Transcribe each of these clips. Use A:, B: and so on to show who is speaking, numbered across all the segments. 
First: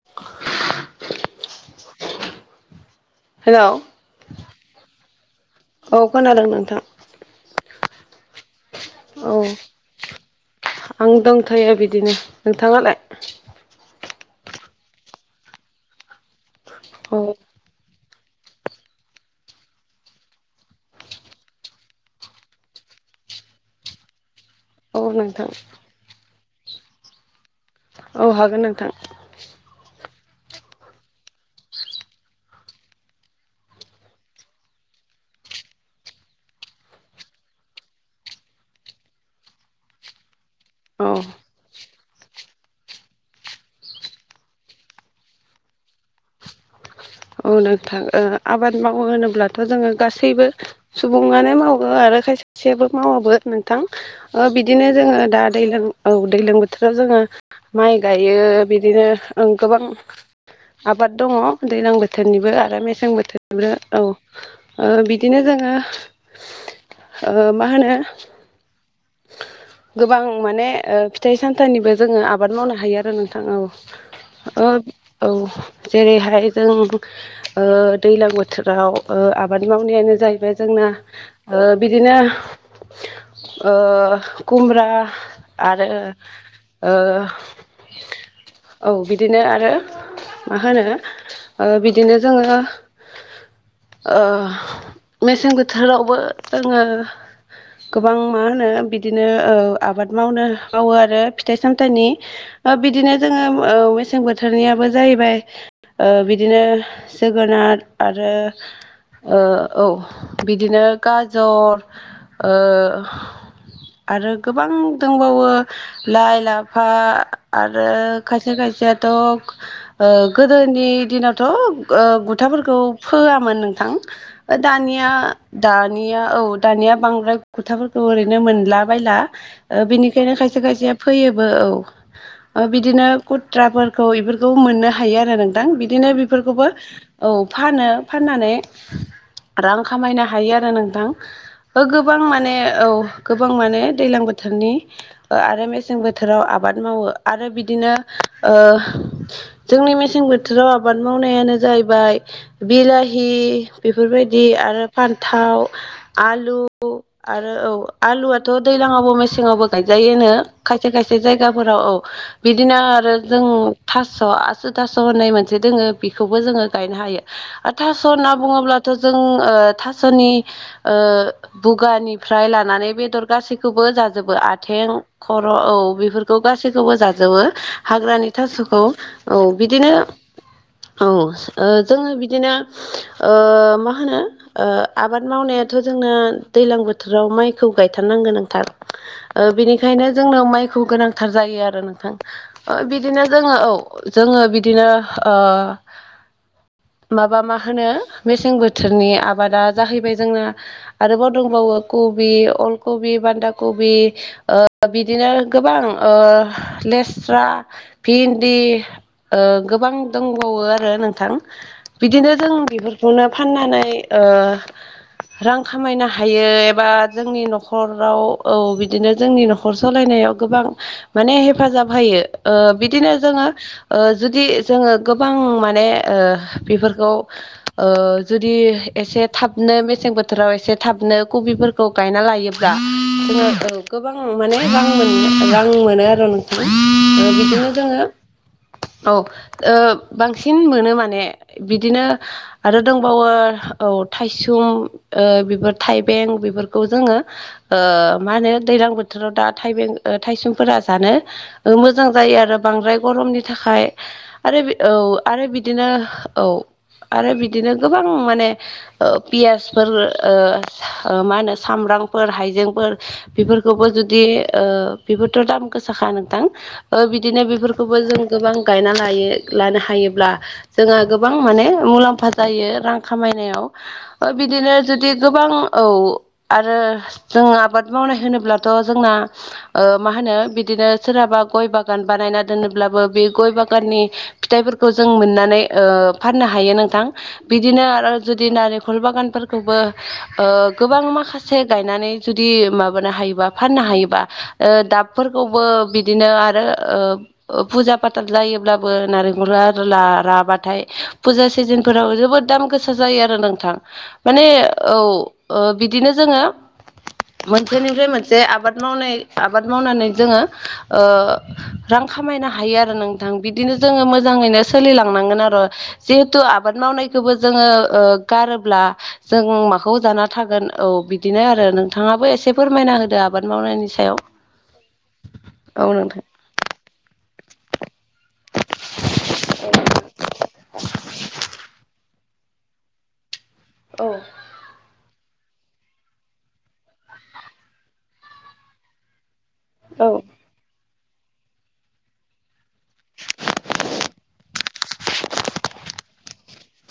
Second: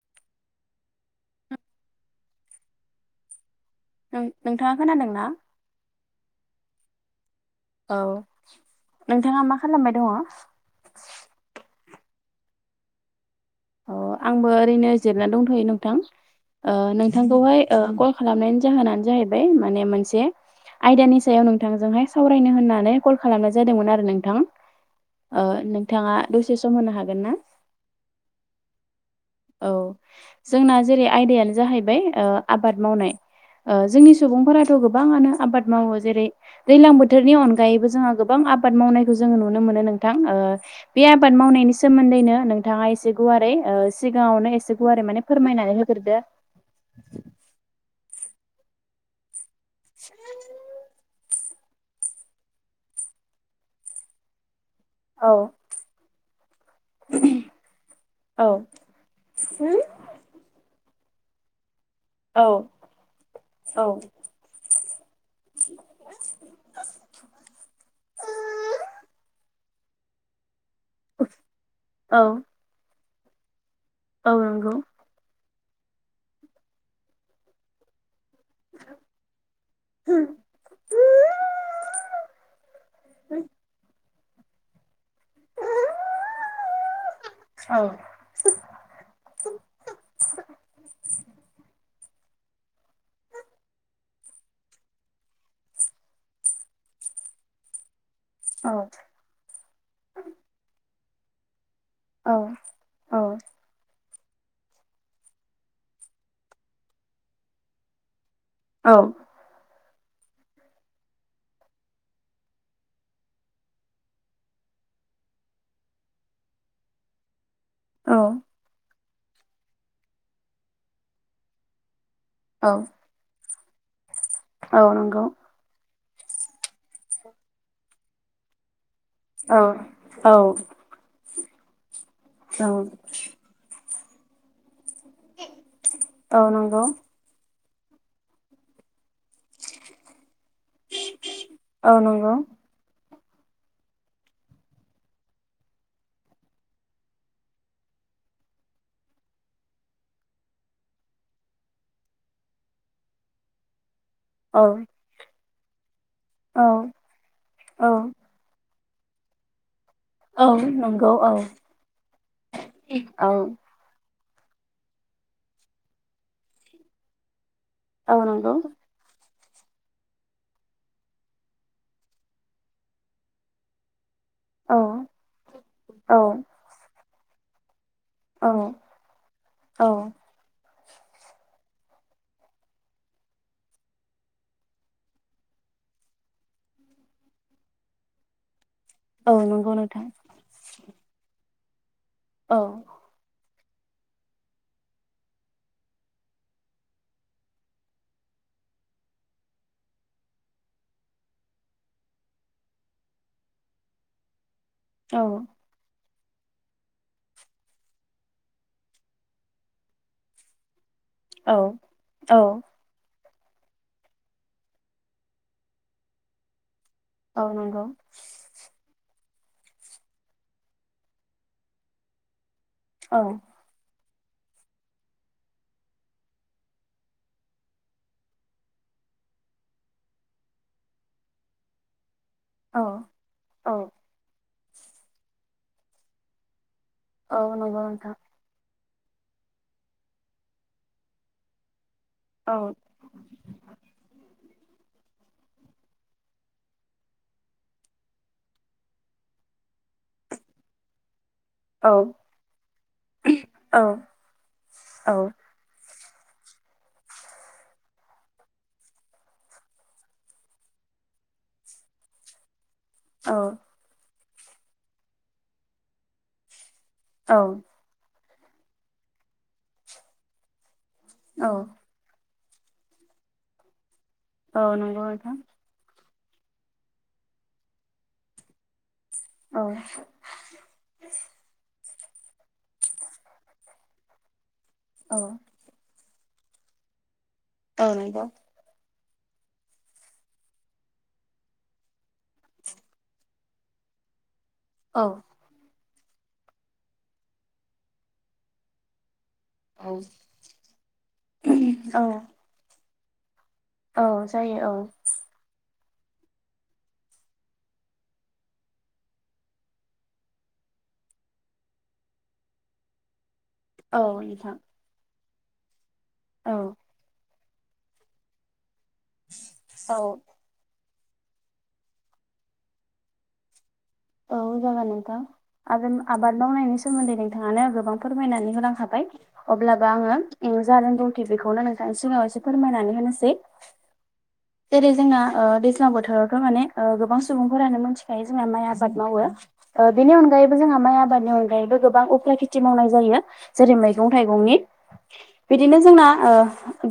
A: [inaudible] हेल'
B: औ नोंथाङा खोनादों ना?
A: औ खोनादों नोंथां।
B: औ
A: औ
B: नोंथाङा मा खालामबाय दङ?
A: आं दंथ'यो बिदिनो नोंथाङालाय?
B: अ आंबो ओरैनो जिरनानै दंथ'यो नोंथां ओ
A: औ
B: नोंथांखौहाय ओ कल खालामनायनि जाहोनानो जाहैबाय माने मोनसे आयदानि सायाव नोंथांजोंहाय सावरायनो होननानै कल खालामनाय जादोंमोन आरो नोंथां।
A: औ
B: ओ
A: नोंथां
B: नोंथाङा दसे सम होनो हागोन ना?
A: औ हागोन नोंथां।
B: औ जोंना जेरै आयदायानो जाहैबाय ओ आबाद मावनाय। ओ जोंनि सुबुंफोराथ' गोबाङानो आबाद मावो जेरै दैलां बोथोरनि अनगायैबो जोंहा गोबां आबाद मावनायखौ जोङो नुनो मोनो नोंथां ओ बे
A: औ
B: आबाद मावनायनि सोमोन्दैनो नोंथाङा एसे गुवारै ओ सिगाङावनो एसे गुवारै माने फोरमायनानै होग्रोदो।
A: औ नोंथां ओ आबाद मावो होनोब्लाथ' जोङो गासैबो सुबुङानो मावो आरो खायसे खायसेयाबो मावोबो नोंथां। ओ बिदिनो जोङो दा
B: औ
A: दै लों औ दैलों बो थोराव जोङो माइ गायो
B: औ
A: बिदिनो ओं गोबां आबाद दङ दैलां
B: औ
A: बोथोरनिबो आरो मेसें बोथोरनिबो औ। ओ बिदिनो जोङो ओ मा होनो गोबां माने ओ फिथाइ सामथाइनिबो जोङो
B: औ
A: आबाद मावनो हायो आरो नोंथां औ
B: औ
A: ओ
B: नंगौ
A: औ जेरैहाय जों ओ दैलां बोथोराव ओ आबाद मावनायानो जाहैबाय जोंना ओ बिदिनो ओ कुमब्रा आरो
B: औ
A: ओ औ बिदिनो आरो मा होनो ओ बिदिनो जोङो ओ मेसें बोथोरावबो जोङो गोबां मा होनो
B: औ
A: बिदिनो औ आबाद मावनो मावो आरो फिथाइ सामथाइनि
B: औ
A: ओ बिदिनो
B: औ
A: जोङो औ मेसें बोथोरनियाबो जाहैबाय ओ बि दिनो जोगोनार आरो
B: औ
A: ओ औ बिदिनो गाजर ओ आरो गोबां दंबावो लाइ लाफा आरो खायसे खायसेयाथ' ओ गोदोनि दिनावथ' ओ
B: औ
A: थाफोरखौ फोआमोन नोंथां ओ
B: औ
A: दानिया
B: नंगौ
A: दानिया औ दानिया बांद्राय खोथाफोरखौ ओरैनो मोनला बायला
B: औ
A: ओ बिनिखायनो
B: औ
A: खायसे खायसेया फैयोबो औ बिदिनो खुथ त्राफोरखौ बेफोरखौबो मोननो हायो आरो नोंथां बिदिनो
B: औ
A: बेफोरखौबो
B: नंगौ
A: औ फानो फाननानै रां खामायनो हायो आरो नोंथां ओ
B: औ
A: गोबां
B: नंगौ
A: माने औ गोबां माने दैलां बोथोरनि ओ आरो मेसें बोथोराव आबाद मावो आरो बिदिनो ओ जोंनि मेसें बोथोराव आबाद मावनायानो जाहैबाय बिलाहि बेफोरबायदि
B: औ
A: आरो फान्थाव आलु
B: औ
A: आरो औ आलुआथ' दैज्लाङावबो मेसेङावबो गायजायोनो
B: औ
A: खायसे
B: नंगौ
A: खायसे
B: औ
A: जायगाफोराव औ बिदिनो आरो
B: औ
A: जों थास' आसु थास' होननाय मोनसे दोङो बेखौबो जोङो गायनो हायो। आरो थास'
B: औ
A: होनना
B: नंगौ
A: बुङोब्लाथ' जों ओ थास'नि ओ बुगानिफ्राय लानानै बेदर गासैखौबो जाजोबो आ
B: औ
A: थें खर' औ बेफोरखौ गैखौबो जाजोबो हाग्रानि
B: औ
A: थास'खौ औ
B: औ
A: बिदिनो औ ओ जोङो बिदिनो ओ मा होनो ओ आबाद मावनायाथ' जोंना दैलां बोथोराव माइखौ गायथारनांगोन नोंथां
B: औ
A: ओ
B: नंगौ नोंथां
A: बेनिखायनो जोंनो माइखौ गोनांथार जायो आरो नोंथां
B: औ
A: ओ बि दिनो जोङो औ जोङो बिदिनो ओ माबा मा होनो मेसें बोथोरनि आबादा जाहैबाय जोंना आरोबाव दंबावो कबि अल कबि बान्दा कबि ओ
B: औ
A: बिदिनो गोबां ओ लेस्रा भिन्दि ओ गोबां दंबावो आरो नोंथां
B: औ
A: बिदिनो
B: औ
A: जों बेफोर बेखौनो फाननानै ओ रां खामायनो हायो एबा जोंनि
B: औ नंगौ
A: न'खराव औ बिदिनो जोंनि न'खर सालायनायाव गोबां माने हेफाजाब होयो ओ बिदिनो
B: औ
A: जोङो ओ जुदि जोङो गोबां माने ओ बेफोरखौ ओ जुदि एसे थाबनो मेसें बोथोराव एसे थाबनो कबिफोरखौ गायना लायो ब्ला
B: औ
A: जोङो औ गोबां माने रां मोन रां मोनो आरो ओ
B: औ
A: बिदिनो
B: नंगौ
A: जोङो
B: नोंथां
A: औ ओ बांसिन मोनो माने बिदिनो
B: औ
A: आरो दोंबावो औ थाइसुम ओ बेफोर थाइबें बेफोरखौ जोङो ओ मा होनो दैलां बोथोराव दा थाइबें थाइसुमफोरा जानो ओ
B: औ
A: मोजां जायो आरो बांद्राय गरमनि
B: औ
A: थाखाय आरो औ आरो आरो बिदिनो औ आरो बिदिनो गोबां माने ओ पियासफोर ओ ओ मा होनो सामब्रामफोर हाइजेंफोर बेफोरखौबो जुदि ओ बेफोरथ' दाम गोसाखा नोंथां
B: औ
A: बिदिनो बेफोर खौबो जों गोबां गायना लायो लानो हायोब्ला जोंहा गोबां
B: औ
A: माने मुलाम्फा जायो रां खामायनायाव ओ
B: औ
A: बिदिनो
B: नंगौ
A: जुदि
B: नोंथां
A: गोबां औ आरो जों आबाद मावनाय होनोब्लाथ' जोंना ओ
B: औ
A: मा होनो बिदिनो सोरहाबा गय बागान बानायना दोनोब्लाबो बे गय बागाननि फिथाइफोरखौ जों
B: औ
A: मोननानै ओ फाननो हायो नोंथां बिदिनो
B: औ
A: आरो
B: नंगौ
A: जुदि नारेंखल बागानफोर खौबो ओ गोबां माखासे गायनानै जुदि माबानो हायोबा फाननो हायोबा ओ
B: औ
A: दाबफोरखौबो बिदिनो आरो ओ फुजा पाथार जायोब्लाबो नारें खला आरो
B: औ
A: राबाथाय फुजा
B: औ
A: सिजोनफोराव जोबोद दाम गोसा जायो आरो नोंथां
B: औ
A: माने
B: जायो
A: औ ओ बिदिनो जोङो मोनसेनिफ्राय मोनसे आबाद मावनाय आबाद मावनानै जोङो ओ रां खामायनो हायो आरो नोंथां बिदिनो जोङो
B: औ
A: मोजां मो
B: नोंथां
A: सोलिलांनांगोन आरो जिहेथु
B: औ
A: आबाद मावनायखौबो जोङो ओ गारोब्ला जों माखौ
B: औ
A: जाना थागोन औ बि दिनो आरो नोंथाङाबो एसे फोरमायना होदो आबाद मावनायनि सायाव
B: औ जागोन नोंथां
A: औ
B: आरो
A: नोंथां
B: आबाद मावनायनि सोमोन्दै नोंथाङानो गोबां फोरमायनानै होलांखाबाय अब्लाबो आङो जा रोंगौथि बेखौनो नोंथांनि सिगाङाव एसे फोरमानानो होनसै
A: औ
B: जेरै जोंना ओ दैज्लां बोथोरावथ माने ओ गोबां सुबुंफोरानो मिथिखायो जोंना माइ आ बाद मावो
A: औ
B: बेनि अन गायैबो जोंहा माइ आबादनि अनगायैबो गोबां उफ्रा खेथि मावनाय जायो जेरै मैगं थाइगंनि बिदिनो जोंना ओ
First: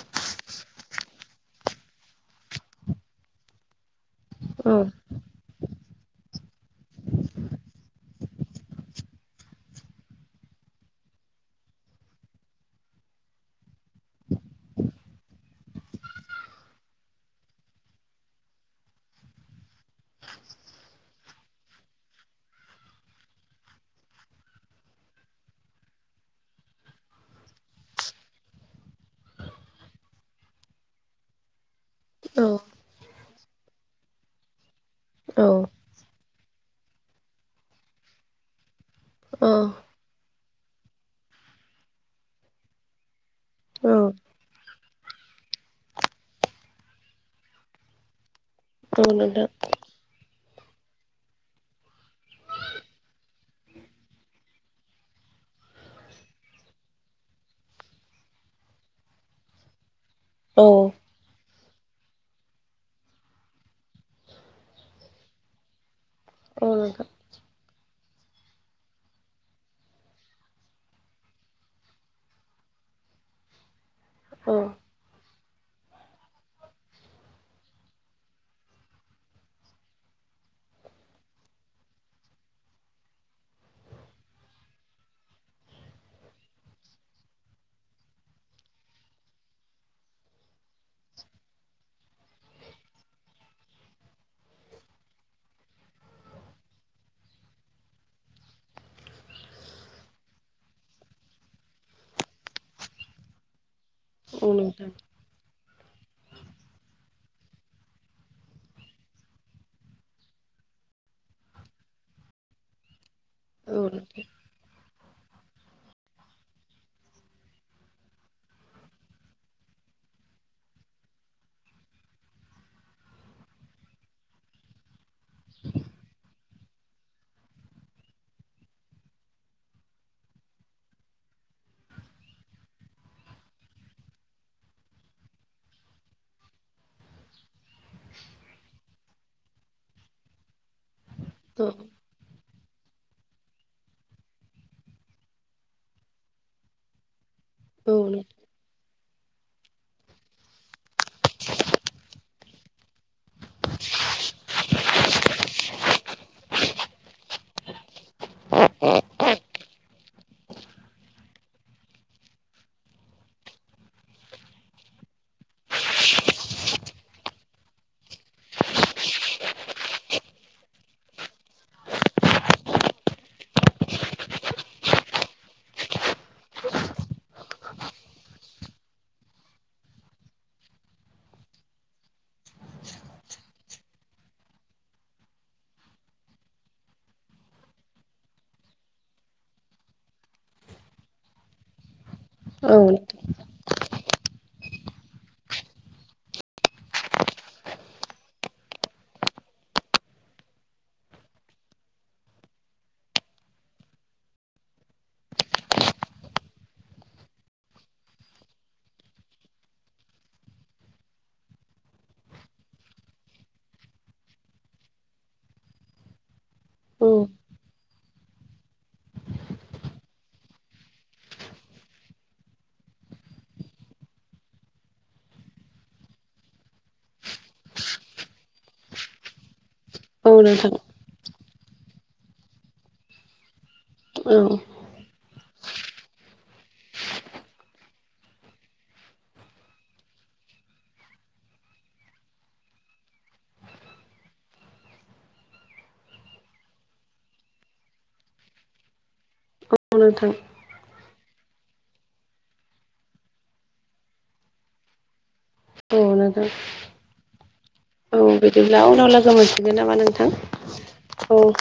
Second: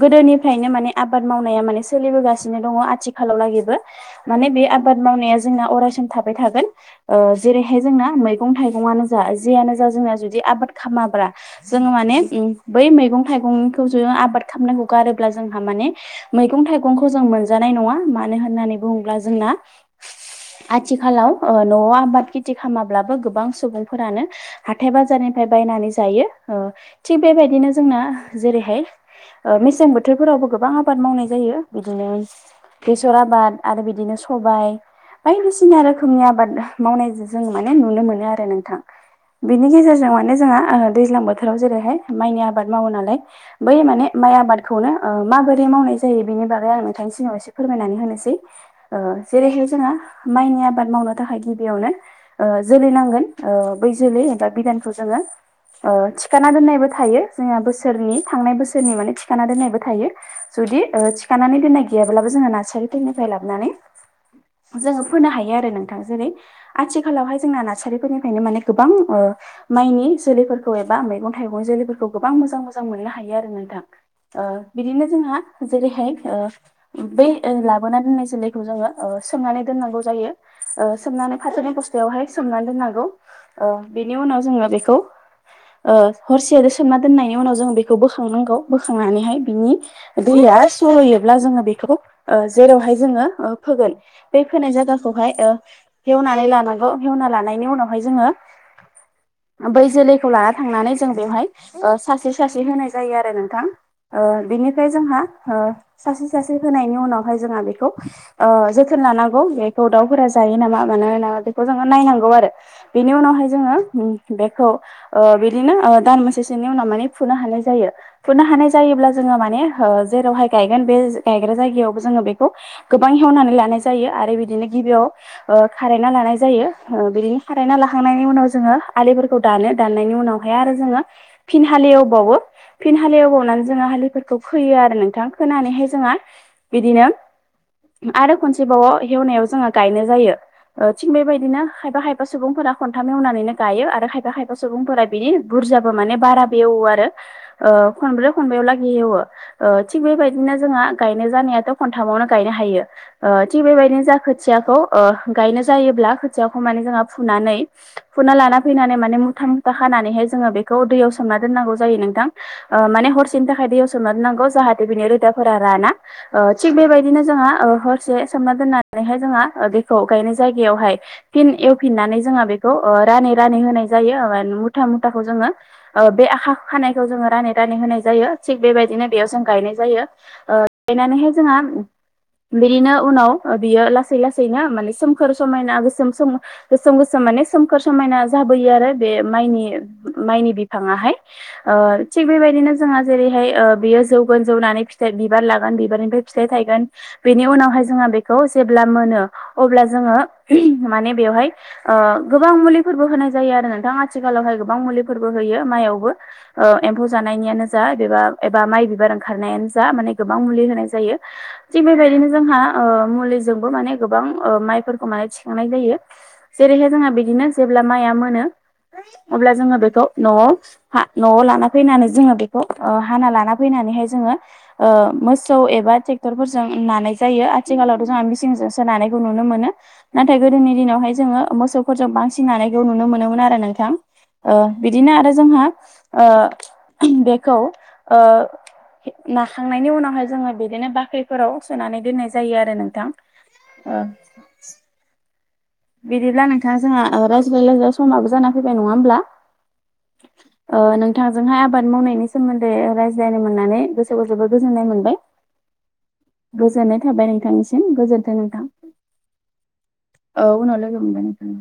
B: गोदोनिफ्रायनो माने आबाद मावनाया माने सोलिबोगासिनो दङ आथिखालाव लागिबो माने बे
A: औ
B: आबाद मावनाया जोंना अरायसम थाबाय थागोन ओ जेरैहाय जोंना मैगं थाइगंआनो जा जियानो जा जोंना जुदि आबाद खालामाब्ला जोंङो माने बै मैगं थाइगंखौ जों आबाद खालामनायखौ गारोब्ला जोंहा माने मैगं थाइगंखौ जों मोनजानाय नङा मानो होननानै बुंङोब्ला जोंना आथिखालाव ओ न'आव आबाद खेथि खालामाब्लाबो गोबां सुबुंफोरानो हाथाय बाजारनिफ्राय बायनानै जायो ओ थिग बेबायदिनो जोंना जेरैहाय मेसें बोथोरफोरावबो गोबां आबाद मावनाय जायो बिदिनो बेसर आबाद आरो बिदिनो सबाय बायदिसिना रो रोखोमनि आबाद मावनाय जों माने नुनो मोनो आरो नोंथां
A: औ
B: बेनि गेजेरजों माने जोंहा दैज्लां बोथोराव जेरैहाय माइनि आबाद मावो नालाय बै
A: औ
B: माने माइ आबाद खौनो ओ माबोरै मावनाय जायो बेनि बागै आं नोंथांनि सिगाव एसे फोरमायनानै होनोसै ओ
A: औ नोंथां
B: जेरैहाय जोंहा माइनि आबाद मावनो थाखाय गिबियावनो ओ जोलै नांगोन बै जोलै एबा बिदानखौ जोंङो ओ थिखाना दोननायबो थायो जोंहा बोसोरनि थांनाय बोसोरनि माने थिखाना दोननायबो थायो
A: औ
B: जुदि ओ थिखानानै दोननाय गैयाब्लाबो जोंङो नार्सारि निफ्राय लाबोनानै जोङो फोनो हायो आरो नोंथां जेरै
A: औ नोंथां
B: आथिखालावहाय जोंना नार्सारिफोरनिफ्रायनो माने गोबां ओ माइनि जोलैफोरखौ एबा मैगं थाइगं जोलैफोरखौ गोबां मोजां मोजां मोननो हायो आरो नोंथां ओ
A: औ
B: बिदिनो जोंहा जेरैहाय ओ बै लाबोना दोननाय जोलैखौ जोंङो ओ सोमनानै दोननांगौ जायो ओ सोमनानै फाथोनि बस्थायावहाय सोमनानै दोननांगौ ओ बेनि उनाव जोंङो बेखौ ओ हरसे आरो सोमना दोननायनि उनाव जों बेखौ बोखांनांगौ बोखांनानैहाय बिनि दैया सरयोब्ला जोंङो बेखौ जेरावहाय जोंङो फोगोन बै फोनाय जायगाखौहाय ओ हेवनानै लानांगौ हेवना लानायनि उनावहाय जोंङो बै जोलैखौ लाना थांनानै जों बेवहाय ओ सासे सासे होनाय जायो आरो नोंथां ओ
A: औ नोंथां
B: बिनिफ्राय जोंहा ओ सासे सासे होनायनि उनावहाय जोंहा बेखौ ओ जोथोन लानांगौ थ दाउफोरा जायो नामा मानोना बेखौ जोंङो नायनांगौ आरो बेनि उनावहाय
A: औ नोंथां
B: जोंङो बेखौ बिदिनो दान मोनसेसोनि उनाव माने फुनो हानाय जायो फुनो हानाय जायोब्ला जोङो माने जेरावहाय गायगोन बे गायग्रा जायगायावबो जोंङो बेखौ गोबां हेवनानै लानाय जायो आरो बिदिनो गिबियाव ओ खारायना लानाय जायो ओ बिदिनो खारायना लाखांनायनि उनाव जोंङो आलिफोरखौ दानो दाननायनि उनावहाय आरो जोंङो फिन हालेवबावो फिन हालिव गावनानै जोंङो हालिफोरखौ खोयो आरो नोंथां खोनानैहाय जोंङोहाय बिदिनो आरो खनसेबावो हेवनायाव जोंङो गायनाय जायो थिग बेबायदिनो
A: औ
B: हायफा खायफा खायफा सुबुंफोरा खन्थाम एवनानैनो गायो आरो खायफा खायफा सुबुंफोरा बिदि बुरजाबो माने बारा बेवो आरो। ओ
A: औ
B: खनब्रै
A: नोंथां
B: खनबायाव लागि हेवो। ओ थिग बेबायदिनो जोंहा गायनाय जानायाथ' खनथामावनो गायनो हायो ओ थिग बेबायदिनो जाखो खोथियाखौ ओ गायनो जायोब्ला खोथियाखौ माने जोंहा फुनानै फुना लाना फैनानै माने मुथा मुथा खानानैहाय जोंङो बेखौ दैयाव सोमना दोननांगौ जायो नोंथां। ओ माने हरसेनि थाखाय दैयाव सोमार नांगौ जाहाथे बिनि रोदाफोरा राना। ओ थिग बेबायदिनो जोंहा हरसे सानना दोननानै हाय जोंहा दैखौ गायनाय जायगायावहाय फिन एवफिननानै जोंहा बेखौ ओ रानै रानै होनाय जायो मुथा मुथाखौ जोङो। ओ बे आखा खानायखौ जोंङो रानै रानै होनाय जायो थिग बेबायदिनो बेयाव जों गायनाय जायो। ओ गायनानैहाय जोंहा बिदिनो उनाव बियो लासै लासैनो माने सोमखोर समायना गोसोम सोमो। गोसोम गोसोम माने सोमखोर समायना जाबोयो आरो बे माइनि माइनि बिफांङाहाय। ओ थिग बेबायदिनो
A: औ
B: जोंहा
A: नोंथां
B: जेरैहाय बेयो ओ जौ जौगोन जौनायनि बिबार लागोन फिथाइ थायगोन बेनि उनाव खौ जेब्ला मोनो अब्ला जोंङो माने बेवहाय ओ गोबां मुलिफोरबो होनाय जायो आरो नोंथांा आथिखालावहाय गोबां मुलिफोरबो होयो माइयावबो। ओ एम्फौ जानायनिानो जा एबा एबा माइ बिबार ओंखारनायानो जा माने गोबां मुलि होनाय जायो। थिग बेबायदिनो जोंहा ओ मुलिजोंबो माने गोबां ओ माइफोरखौ माने थिखोनाय जायो। जेरैहाय जोंहा
A: औ
B: बिदिनो जेब्ला माइआ मोनो अब्ला जोङो बेखौ न'आव हा न'आव लाना फैनानै जोङो बेखौ ओ हाना लाना फैनानैहाय जोङो ओ मोसौ एबा ट्रेक्टरफोरजों नानाय जायो। आथिखालावथ' जोंहा मिसिंजोंसोोनानायखौ नुनो मोनो नाथाय
A: औ
B: गोदोनि
A: नोंथां
B: दिनावहाय जोङो मोसौफोरजों बांसिन नानायखौ नुनो मोनोमोन आरो नोंथां
A: औ
B: ओ बिदिनो आरो जोंहा ओ बेखौ ओ नाखांनायनि उनावहाय जोङो बिदिनो बाख्रिफोराव सोनानै दोननाय जायो। जायो आरो नोंथां ओ बिदिब्ला नोंथाङा जोंहा रायज्लाय रायज्लाय समाबो जाना फैबाय नङा होमब्ला?
A: नंगौ नोंथां।
B: ओ नोंथांजोंहाय आबाद मावनायनि सोमोन्दै रायज्लायनो मोननानै गोसोखौ जोबोद गोजोननाय मोनबाय।
A: औ नोंथां
B: गोजोननाय थाबाय नोंथांनिसिम।
A: औ
B: गोजोन्थों नोंथां
A: बिदिब्ला उनाव लोगो मोनफिगोन नामा नोंथां
B: औ उनाव लोगो मोनगोन
A: औ
B: नोंथां